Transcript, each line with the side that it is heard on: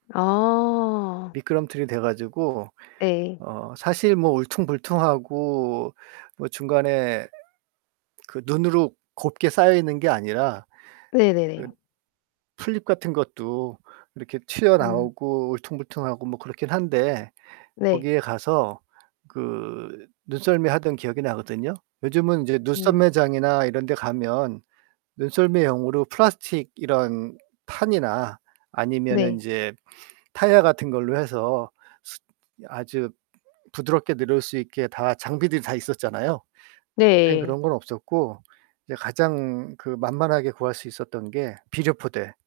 left: 아.
right: 미끄럼틀이 돼 가지고
left: 네.
right: 어 사실 뭐 울퉁불퉁하고 뭐 중간에 그 눈으로 곱게 쌓여있는 게 아니라 그
left: 네네네.
right: 풀잎 같은 것도 이렇게
left: 음.
right: 튀어나오고 울퉁불퉁하고 뭐 그렇긴 한데
left: 네.
right: 거기에 가서 그 눈썰매하던 기억이 나거든요. 요즘은 이제
left: 음.
right: 눈썰매장이나 이런 데 가면 눈썰매용으로 플라스틱 이런 판이나 아니면은
left: 네.
right: 인제 타이어 같은 걸로 해서 스 아주 부드럽게 내려올 수 있게 다 장비들이 다 있었잖아요. 그땐 그런
left: 네.
right: 건 없었고, 이제 가장 그 만만하게 구할 수 있었던 게 비료 포대.